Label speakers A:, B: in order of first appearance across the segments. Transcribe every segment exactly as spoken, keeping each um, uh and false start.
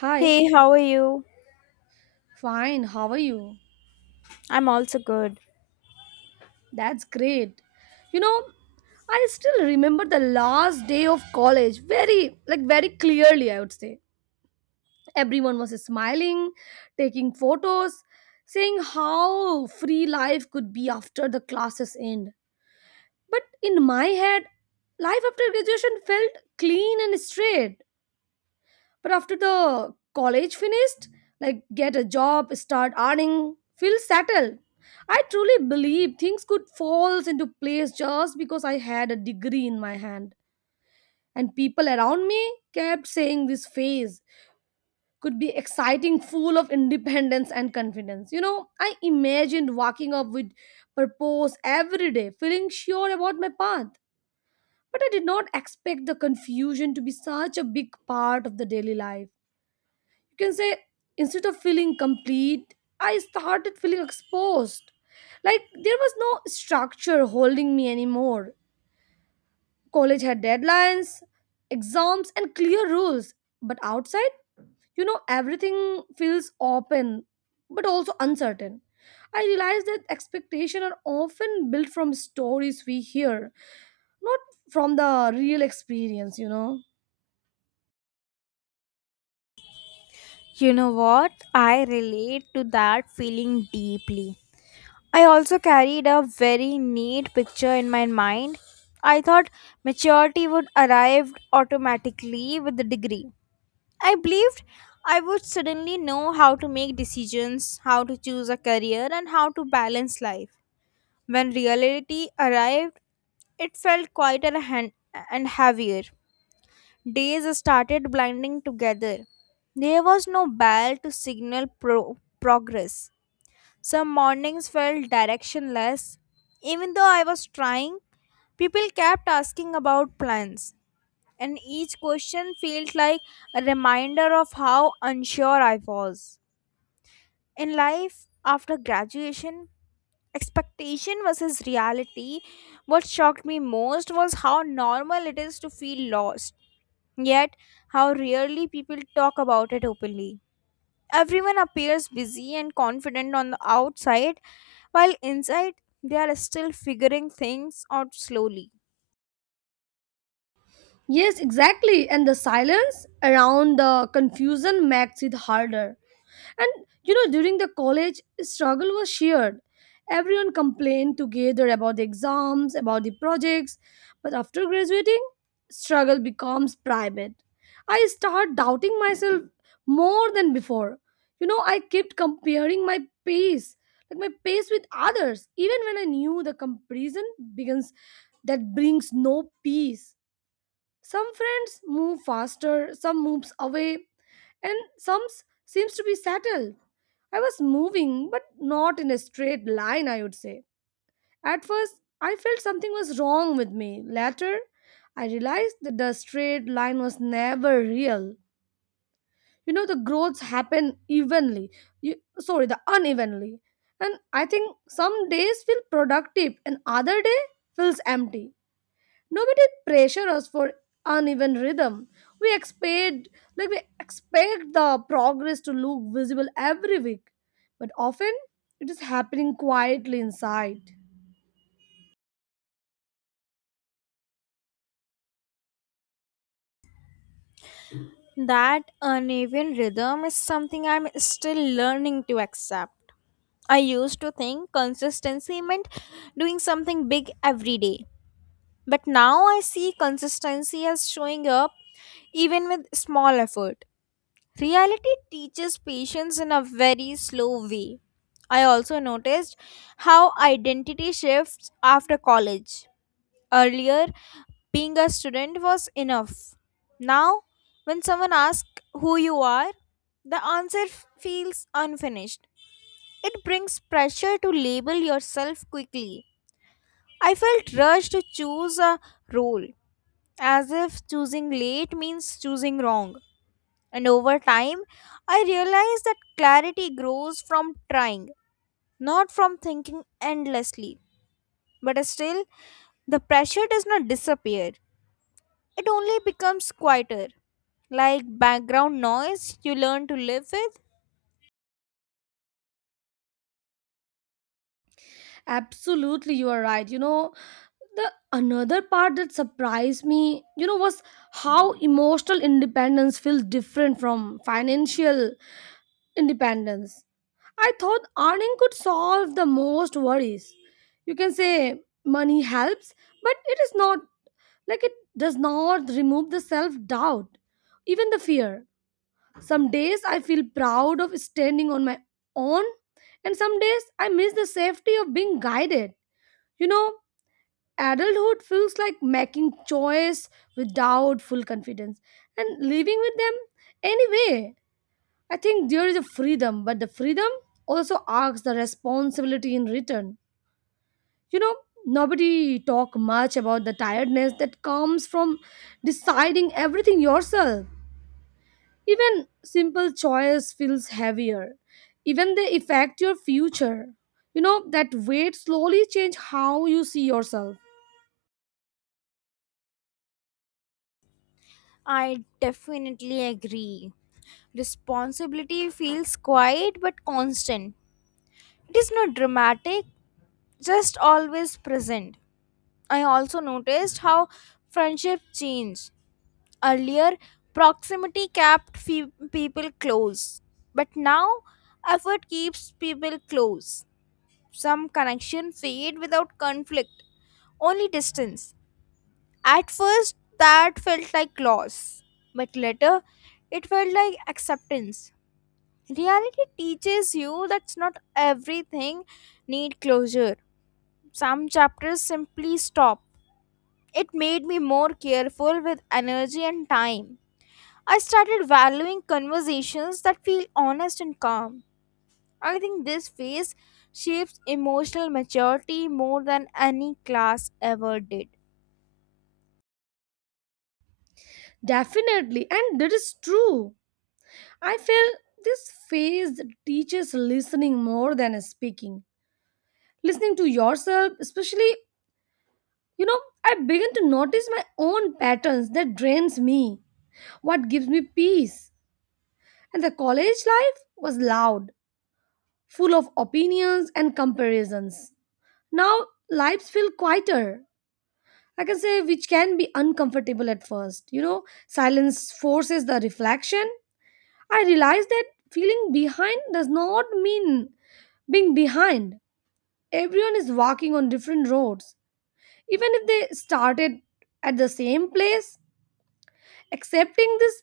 A: Hi,
B: Hey, how are you?
A: fine, how are you?
B: I'm also good.
A: That's great. You know, I still remember the last day of college very, like, very clearly, I would say. Everyone was smiling, taking photos, saying how free life could be after the classes end. But in my head, life after graduation felt clean and straight. But after the college finished, like get a job, start earning, feel settled. I truly believe things could fall into place just because I had a degree in my hand. And people around me kept saying this phase could be exciting, full of independence and confidence. You know, I imagined walking up with purpose every day, feeling sure about my path. But I did not expect the confusion to be such a big part of the daily life. You can say instead of feeling complete, I started feeling exposed, like there was no structure holding me anymore. College had deadlines, exams and clear rules, but outside, you know everything feels open but also uncertain. I realized that expectations are often built from stories we hear, not from the real experience you know
B: You know what? I relate to that feeling deeply. I also carried a very neat picture in my mind. I thought maturity would arrive automatically with the degree. I believed I would suddenly know how to make decisions, how to choose a career, and how to balance life. When reality arrived, it felt quieter and and heavier. Days started blinding together. There was no bell to signal pro- progress. Some mornings felt directionless. Even though I was trying, people kept asking about plans, and each question felt like a reminder of how unsure I was. In life, after graduation, expectation versus reality, what shocked me most was how normal it is to feel lost, yet how rarely people talk about it openly. Everyone appears busy and confident on the outside, while inside they are still figuring things out slowly.
A: Yes, exactly, and the silence around the confusion makes it harder. And you know, during the college, struggle was shared. Everyone complained together about the exams, about the projects, but after graduating, struggle becomes private. I start doubting myself more than before. You know, I kept comparing my pace, like my pace with others, even when I knew the comparison begins that brings no peace. Some friends move faster, some moves away, and some s- seems to be settled. I was moving, but not in a straight line, I would say. At first, I felt something was wrong with me. Later, I realized that the straight line was never real. You know, the growths happen evenly. You, sorry, the unevenly. And I think some days feel productive and other day feels empty. Nobody pressure us for uneven rhythm. We expect like we expect the progress to look visible every week, but often it is happening quietly inside.
B: That uneven rhythm is something I'm still learning to accept. I used to think consistency meant doing something big every day. But now I see consistency as showing up even with small effort. Reality teaches patience in a very slow way. I also noticed how identity shifts after college. Earlier, being a student was enough. Now, when someone asks who you are, the answer f- feels unfinished. It brings pressure to label yourself quickly. I felt rushed to choose a role, as if choosing late means choosing wrong. And over time, I realized that clarity grows from trying, not from thinking endlessly. But still, the pressure does not disappear, it only becomes quieter. Like background noise you learn to live with.
A: Absolutely, you are right. You know, the another part that surprised me, you know was how emotional independence feels different from financial independence. I thought earning could solve the most worries. You can say money helps, but it is not, like it does not remove the self doubt, even the fear. Some days I feel proud of standing on my own, and some days I miss the safety of being guided. You know, adulthood feels like making choice without full confidence and living with them anyway. I think there is a freedom, but the freedom also asks the responsibility in return. You know, nobody talk much about the tiredness that comes from deciding everything yourself. Even simple choice feels heavier. Even they affect your future. You know, that weight slowly change how you see yourself.
B: I definitely agree. Responsibility feels quiet but constant. It is not dramatic, just always present. I also noticed how friendship changed. Earlier, proximity kept fe- people close, but now effort keeps people close. Some connection fade without conflict, only distance. At first, that felt like loss, but later, it felt like acceptance. Reality teaches you that not everything need closure. Some chapters simply stop. It made me more careful with energy and time. I started valuing conversations that feel honest and calm. I think this phase shapes emotional maturity more than any class ever did.
A: Definitely, and that is true. I feel this phase teaches listening more than speaking, listening to yourself especially. You know, I begin to notice my own patterns that drains me, what gives me peace. And the college life was loud, full of opinions and comparisons. Now, lives feel quieter. I can say which can be uncomfortable at first. You know, silence forces the reflection. I realize that feeling behind does not mean being behind. Everyone is walking on different roads. Even if they started at the same place, accepting this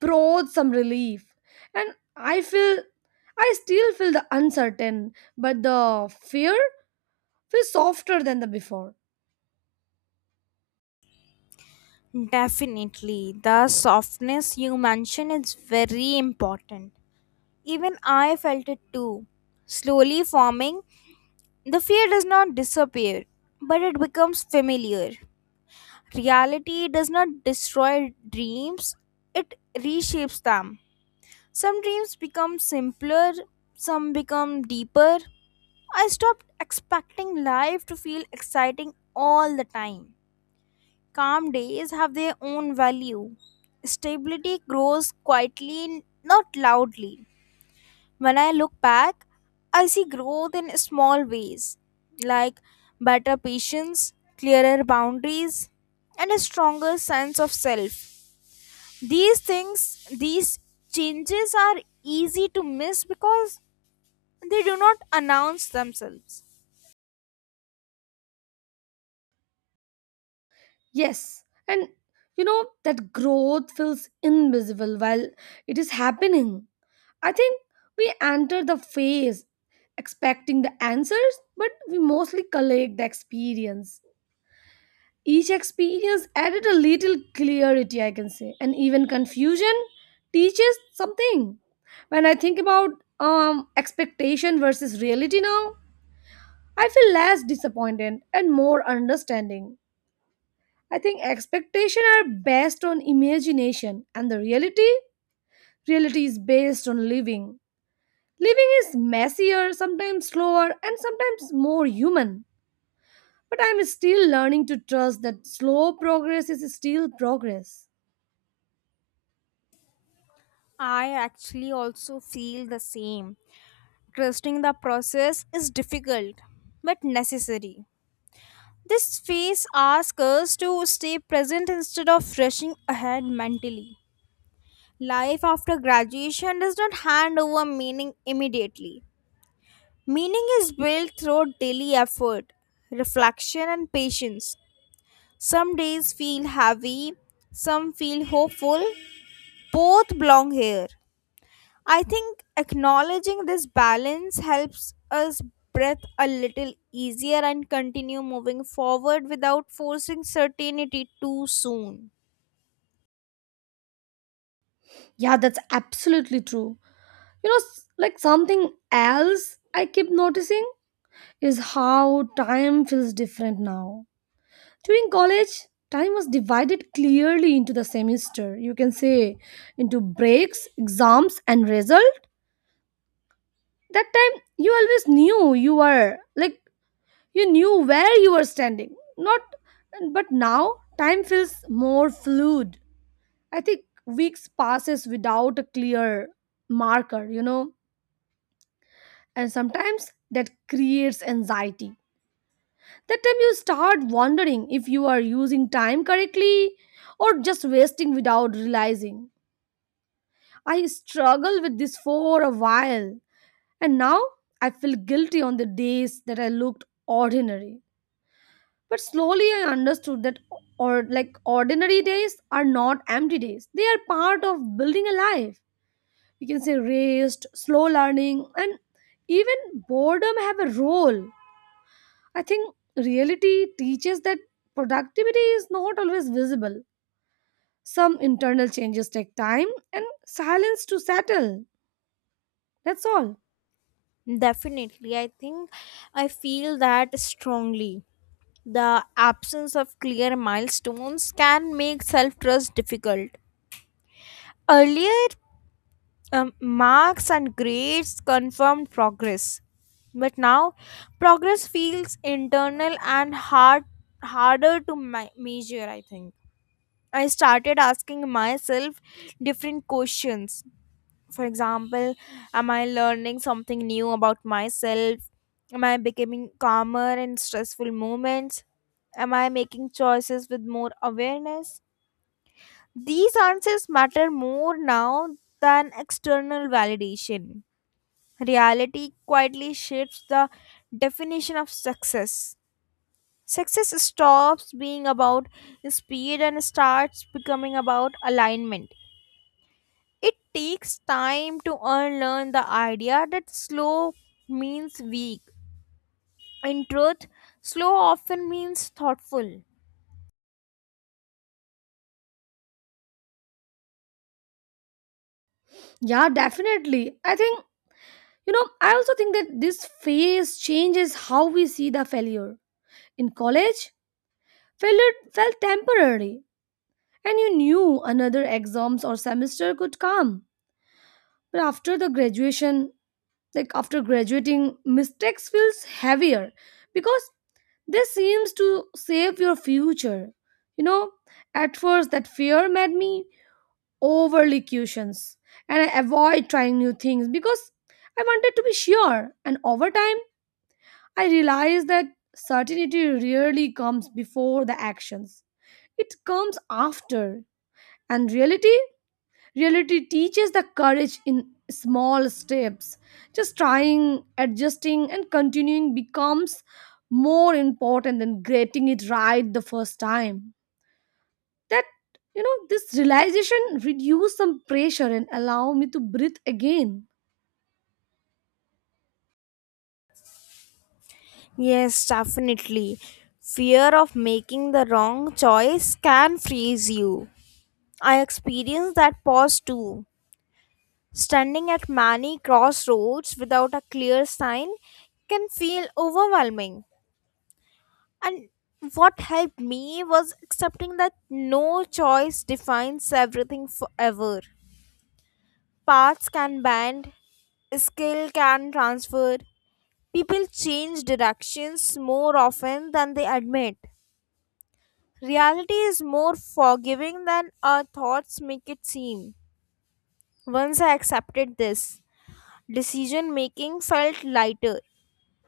A: brought some relief, and I feel, I still feel the uncertain, but the fear feels softer than the before.
B: Definitely, the softness you mentioned is very important. Even I felt it too. Slowly forming, the fear does not disappear, but it becomes familiar. Reality does not destroy dreams, it reshapes them. Some dreams become simpler, some become deeper. I stopped expecting life to feel exciting all the time. Calm days have their own value. Stability grows quietly, not loudly. When I look back, I see growth in small ways, like better patience, clearer boundaries, and a stronger sense of self. These things, these changes are easy to miss because they do not announce themselves.
A: Yes, and you know, that growth feels invisible while it is happening. I think we enter the phase expecting the answers, but we mostly collect the experience. Each experience added a little clarity, I can say, and even confusion teaches something. When I think about um, expectation versus reality now, I feel less disappointed and more understanding. I think expectation are based on imagination, and the reality, reality is based on living. Living is messier, sometimes slower, and sometimes more human. But I'm still learning to trust that slow progress is still progress.
B: I actually also feel the same. Trusting the process is difficult but necessary. This phase asks us to stay present instead of rushing ahead mentally. Life after graduation does not hand over meaning immediately. Meaning is built through daily effort, reflection, and patience. Some days feel heavy, some feel hopeful. Both belong here. I think acknowledging this balance helps us breathe a little easier and continue moving forward without forcing certainty too soon.
A: Yeah, that's absolutely true. You know, s- like something else I keep noticing is how time feels different now. During college, time was divided clearly into the semester. You can say into breaks, exams, and result. That time, you always knew you were like you knew where you were standing. Not, but now time feels more fluid. I think weeks passes without a clear marker. You know, and sometimes that creates anxiety. That time you start wondering if you are using time correctly or just wasting without realizing. I struggled with this for a while, and now I feel guilty on the days that I looked ordinary. But slowly I understood that, or like ordinary days are not empty days. They are part of building a life. You can say rest, slow learning, and even boredom have a role. I think reality teaches that productivity is not always visible. Some internal changes take time and silence to settle. That's all.
B: Definitely, I think I feel that strongly. The absence of clear milestones can make self trust difficult. Earlier, um, marks and grades confirmed progress, but now progress feels internal and hard, harder to ma- measure, I think. I started asking myself different questions. For example, am I learning something new about myself? Am I becoming calmer in stressful moments? Am I making choices with more awareness? These answers matter more now than external validation. Reality quietly shifts the definition of success. Success stops being about speed and starts becoming about alignment. It takes time to unlearn the idea that slow means weak. In truth, slow often means thoughtful.
A: Yeah, definitely. I think, you know, I also think that this phase changes how we see the failure. In college, failure felt temporary and you knew another exams or semester could come. But after the graduation, like after graduating, mistakes feels heavier because this seems to save your future. You know, at first that fear made me overly cautious and I avoid trying new things because I wanted to be sure. And over time, I realized that certainty rarely comes before the actions. It comes after. And reality Reality teaches the courage in small steps. Just trying, adjusting, and continuing becomes more important than getting it right the first time. That, you know, this realization reduced some pressure and allow me to breathe again.
B: Yes, definitely. Fear of making the wrong choice can freeze you. I experienced that pause too. Standing at many crossroads without a clear sign can feel overwhelming. And what helped me was accepting that no choice defines everything forever. Paths can bend, skill can transfer. People change directions more often than they admit. Reality is more forgiving than our thoughts make it seem. Once I accepted this, decision making felt lighter.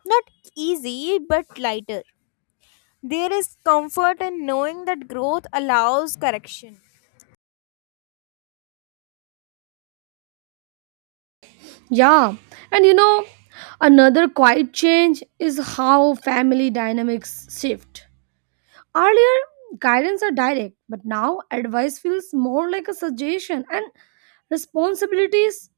B: Not easy, but lighter. There is comfort in knowing that growth allows correction.
A: Yeah. And, you know, another quiet change is how family dynamics shift. Earlier, guidance are direct, but now advice feels more like a suggestion and responsibilities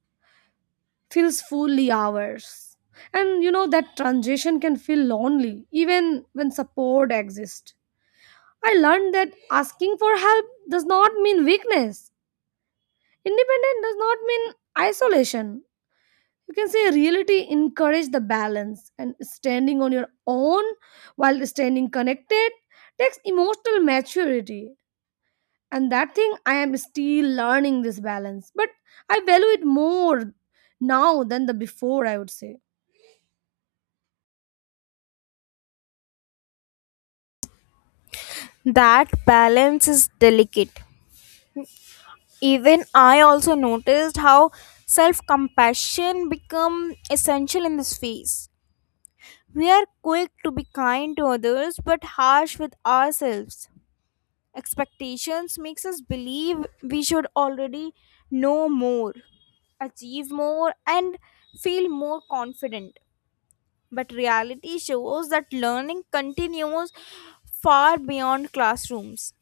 A: feels fully ours. And you know that transition can feel lonely even when support exists. I learned that asking for help does not mean weakness. Independent does not mean isolation. You can say reality encourage the balance and standing on your own while standing connected takes emotional maturity, and that thing I am still learning this balance, but I value it more now than the before, I would say.
B: That balance is delicate. Even I also noticed how self-compassion become essential in this phase. We are quick to be kind to others but harsh with ourselves. Expectations makes us believe we should already know more, achieve more and feel more confident. But reality shows that learning continues far beyond classrooms.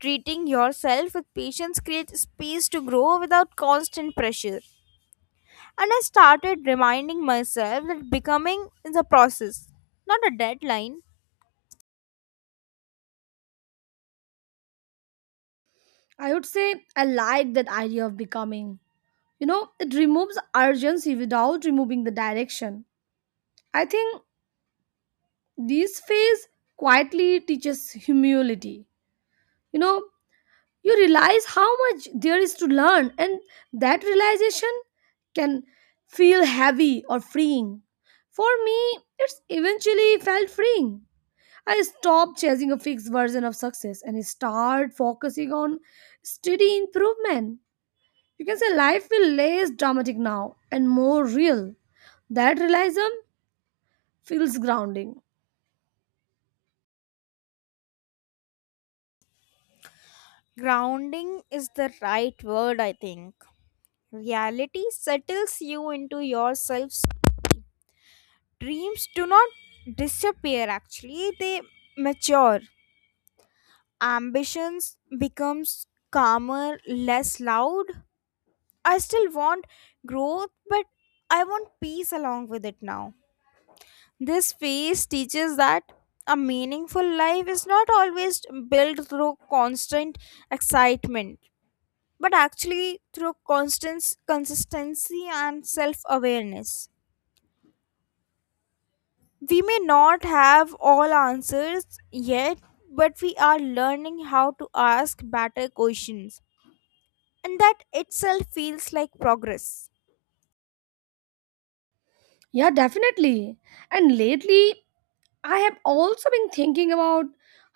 B: Treating yourself with patience creates space to grow without constant pressure. And I started reminding myself that becoming is a process, not a deadline.
A: I would say I like that idea of becoming. You know, it removes urgency without removing the direction. I think this phase quietly teaches humility. You know, you realize how much there is to learn, and that realization can feel heavy or freeing. For me, it's eventually felt freeing. I stopped chasing a fixed version of success and start focusing on steady improvement. You can say life will less dramatic now and more real. That realism feels grounding.
B: Grounding is the right word, I think. Reality settles you into yourself. Dreams do not disappear, actually, they mature. Ambitions becomes calmer, less loud. I still want growth, but I want peace along with it now. This phase teaches that a meaningful life is not always built through constant excitement, but actually through constant consistency and self awareness. We may not have all answers yet, but we are learning how to ask better questions, and that itself feels like progress.
A: Yeah, definitely. And lately, I have also been thinking about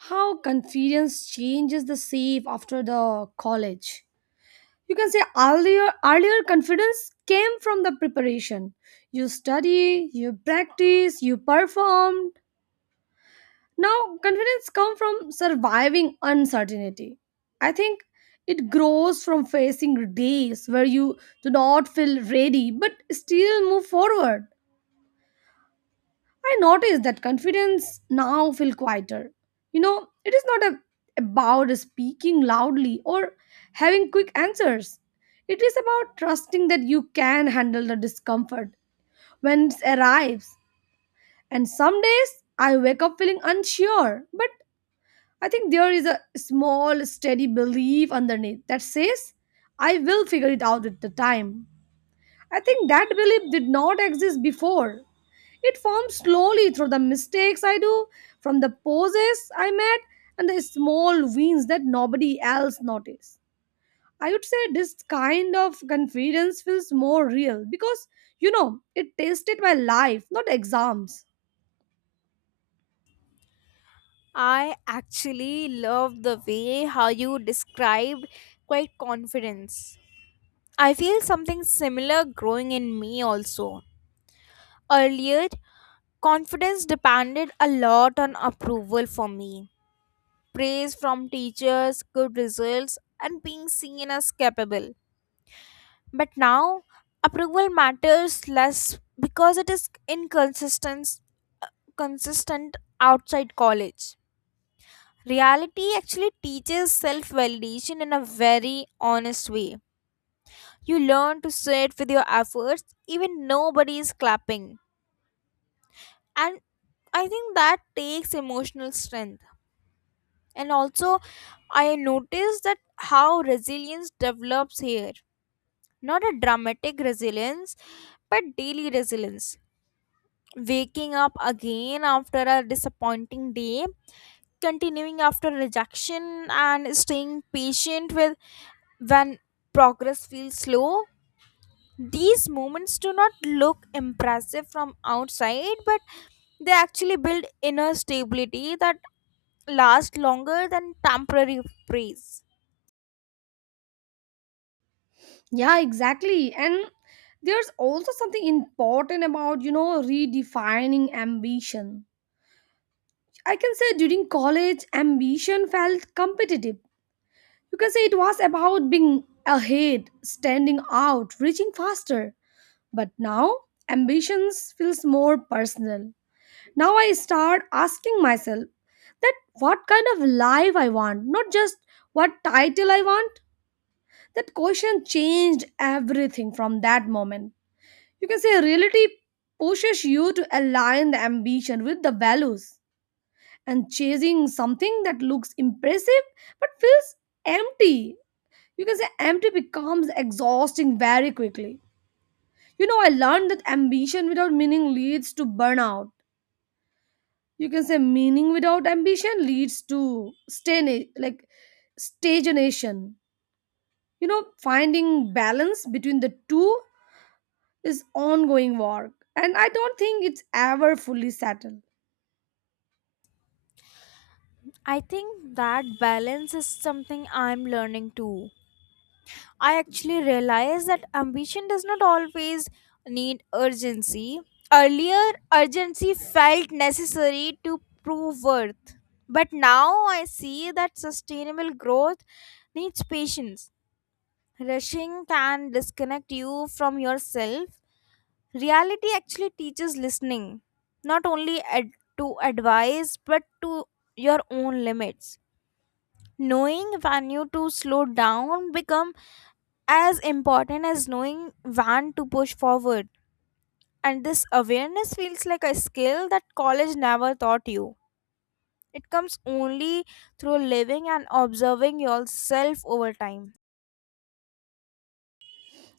A: how confidence changes the shape after the college. You can say earlier, earlier confidence came from the preparation. You study, you practice, you perform. Now, confidence comes from surviving uncertainty. I think it grows from facing days where you do not feel ready but still move forward. I notice that confidence now feel quieter. You know, it is not a, about speaking loudly or having quick answers. It is about trusting that you can handle the discomfort when it arrives. And some days I wake up feeling unsure, but I think there is a small, steady belief underneath that says, I will figure it out at the time. I think that belief did not exist before. It formed slowly through the mistakes I do, from the poses I made, and the small wins that nobody else noticed. I would say this kind of confidence feels more real because, you know, it tasted my life, not exams.
B: I actually love the way how you described quite confidence. I feel something similar growing in me also. Earlier, confidence depended a lot on approval for me. Praise from teachers, good results, and being seen as capable. But now, approval matters less because it is inconsistent consistent outside college. Reality actually teaches self validation in a very honest way. You learn to sit with your efforts, even nobody is clapping. And I think that takes emotional strength. And also, I noticed that how resilience develops here. Not a dramatic resilience, but daily resilience. Waking up again after a disappointing day, continuing after rejection, and staying patient with. When progress feels slow, these moments do not look impressive from outside, but they actually build inner stability that lasts longer than temporary praise.
A: Yeah, exactly. And there's also something important about, you know, redefining ambition. I can say during college, ambition felt competitive. You can say it was about being ahead, standing out, reaching faster. But now, ambitions feels more personal. Now I start asking myself that what kind of life I want, not just what title I want. That question changed everything from that moment. You can say reality pushes you to align the ambition with the values and chasing something that looks impressive but feels empty. You can say empty becomes exhausting very quickly. You know, I learned that ambition without meaning leads to burnout. You can say meaning without ambition leads to stagna- like stagnation. You know, finding balance between the two is ongoing work, and I don't think it's ever fully settled.
B: I think that balance is something I'm learning too. I actually realized that ambition does not always need urgency. Earlier, urgency felt necessary to prove worth. But now I see that sustainable growth needs patience. Rushing can disconnect you from yourself. Reality actually teaches listening, not only ad- to advice, but to your own limits. Knowing when to slow down become as important as knowing when to push forward, and this awareness feels like a skill that college never taught you. It comes only through living and observing yourself over time.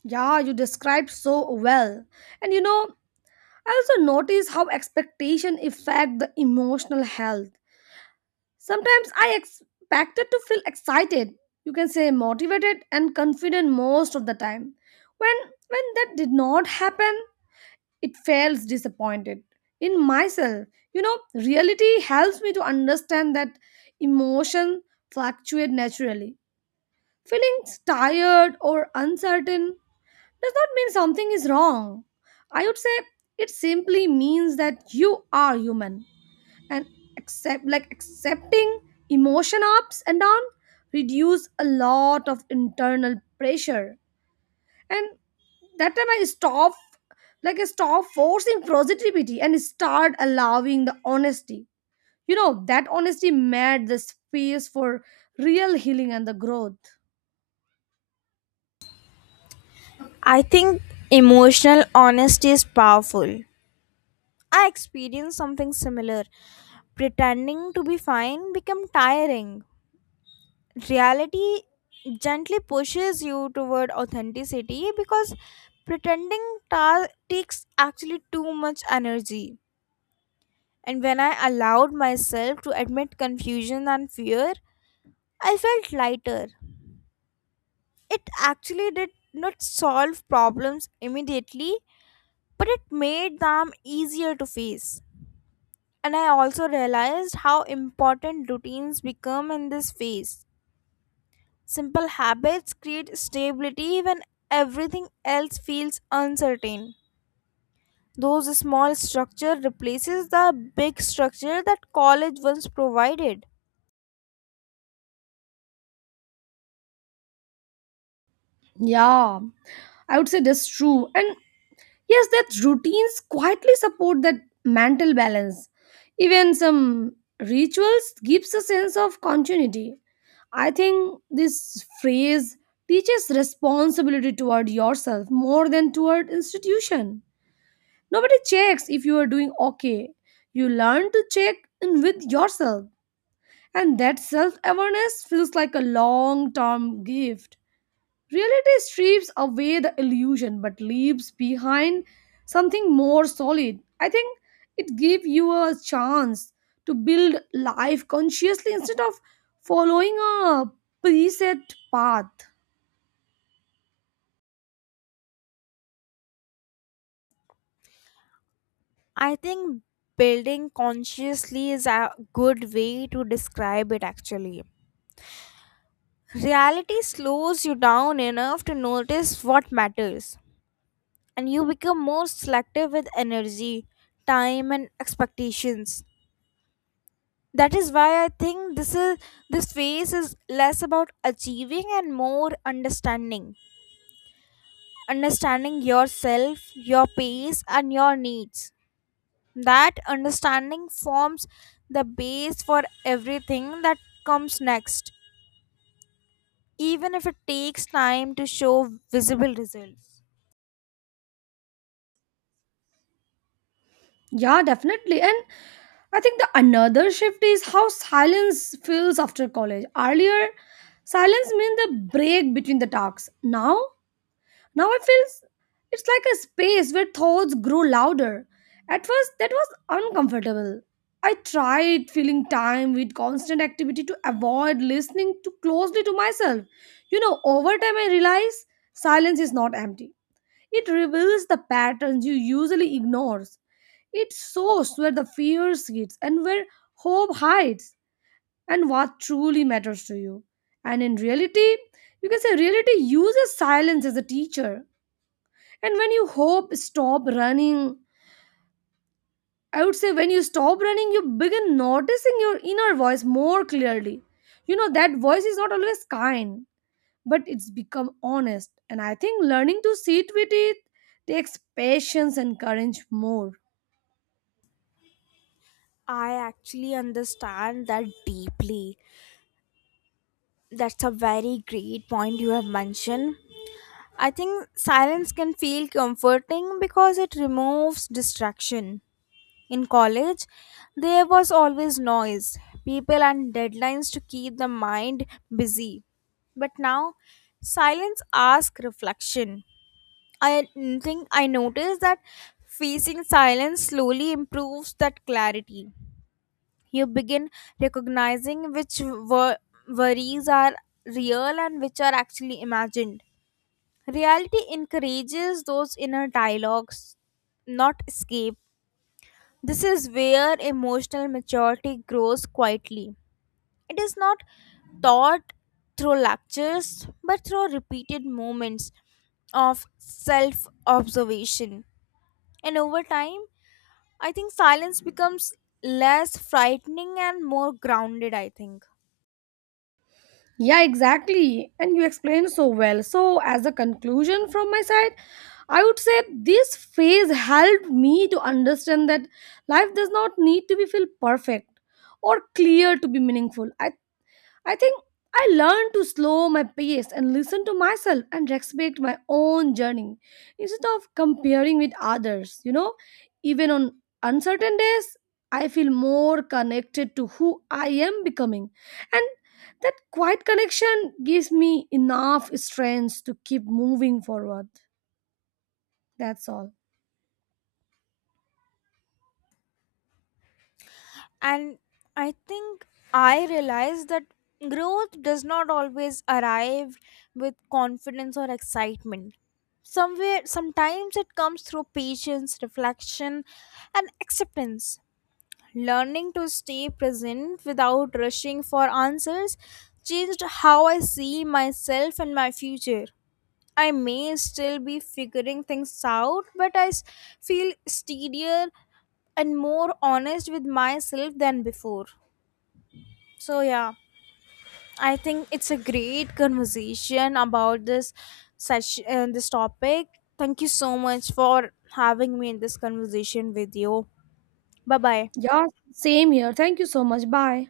A: Yeah, you described so well. And you know, I also notice how expectation affect the emotional health. Sometimes I expected to feel excited, you can say motivated and confident most of the time. When when that did not happen, it feels disappointed in myself. You know, reality helps me to understand that emotion fluctuate naturally. Feeling tired or uncertain does not mean something is wrong. I would say it simply means that you are human, and accept like accepting emotion ups and down reduce a lot of internal pressure. And that time I stop, like I stop forcing positivity and start allowing the honesty. You know, that honesty made the space for real healing and the growth.
B: I think emotional honesty is powerful. I experienced something similar. Pretending to be fine became tiring. Reality gently pushes you toward authenticity because pretending ta- takes actually too much energy. And when I allowed myself to admit confusion and fear, I felt lighter. It actually did not solve problems immediately, but it made them easier to face. And I also realized how important routines become in this phase. Simple habits create stability when everything else feels uncertain. Those small structure replaces the big structure that college once provided.
A: Yeah, I would say that's true. And yes, that routines quietly support that mental balance. Even some rituals gives a sense of continuity. I think this phrase teaches responsibility toward yourself more than toward institution. Nobody checks if you are doing okay. You learn to check in with yourself. And that self-awareness feels like a long-term gift. Reality strips away the illusion but leaves behind something more solid. I think it gives you a chance to build life consciously instead of following a preset path.
B: I think building consciously is a good way to describe it actually. Reality slows you down enough to notice what matters, and you become more selective with energy, time and expectations. That is why I think this is, this phase is less about achieving and more understanding, understanding yourself, your pace and your needs. That understanding forms the base for everything that comes next, even if it takes time to show visible results.
A: Yeah, definitely. And I think the another shift is how silence feels after college. Earlier, silence meant the break between the talks. Now, Now I feel s- it's like a space where thoughts grow louder. At first, that was uncomfortable. I tried filling time with constant activity to avoid listening too closely to myself. You know, over time, I realize silence is not empty. It reveals the patterns you usually ignores. It shows where the fear sits and where hope hides and what truly matters to you. And in reality, you can say reality uses silence as a teacher, and when you hope stop running, I would say when you stop running you begin noticing your inner voice more clearly. You know, that voice is not always kind, but it's become honest, and I think learning to sit with it takes patience and courage more.
B: I actually understand that deeply. That's a very great point you have mentioned. I think silence can feel comforting because it removes distraction. In college, there was always noise, people, and deadlines to keep the mind busy. But now, silence asks reflection. I think I noticed that facing silence slowly improves that clarity. You begin recognizing which wor- worries are real and which are actually imagined. Reality encourages those inner dialogues, not escape. This is where emotional maturity grows quietly. It is not taught through lectures but through repeated moments of self observation. And over time, I think silence becomes less frightening and more grounded, I think.
A: Yeah, exactly, and you explained so well. So as a conclusion from my side, I would say this phase helped me to understand that life does not need to be feel perfect or clear to be meaningful. I I think I learned to slow my pace and listen to myself and respect my own journey instead of comparing with others. You know, even on uncertain days, I feel more connected to who I am becoming. And that quiet connection gives me enough strength to keep moving forward. That's all.
B: And I think I realized that growth does not always arrive with confidence or excitement. Somewhere, sometimes it comes through patience, reflection, and acceptance. Learning to stay present without rushing for answers changed how I see myself and my future. I may still be figuring things out, but I s- feel steadier and more honest with myself than before. So, yeah, I think it's a great conversation about this such uh, this topic. Thank you so much for having me in this conversation with you. Bye bye.
A: Yeah, same here. Thank you so much. Bye.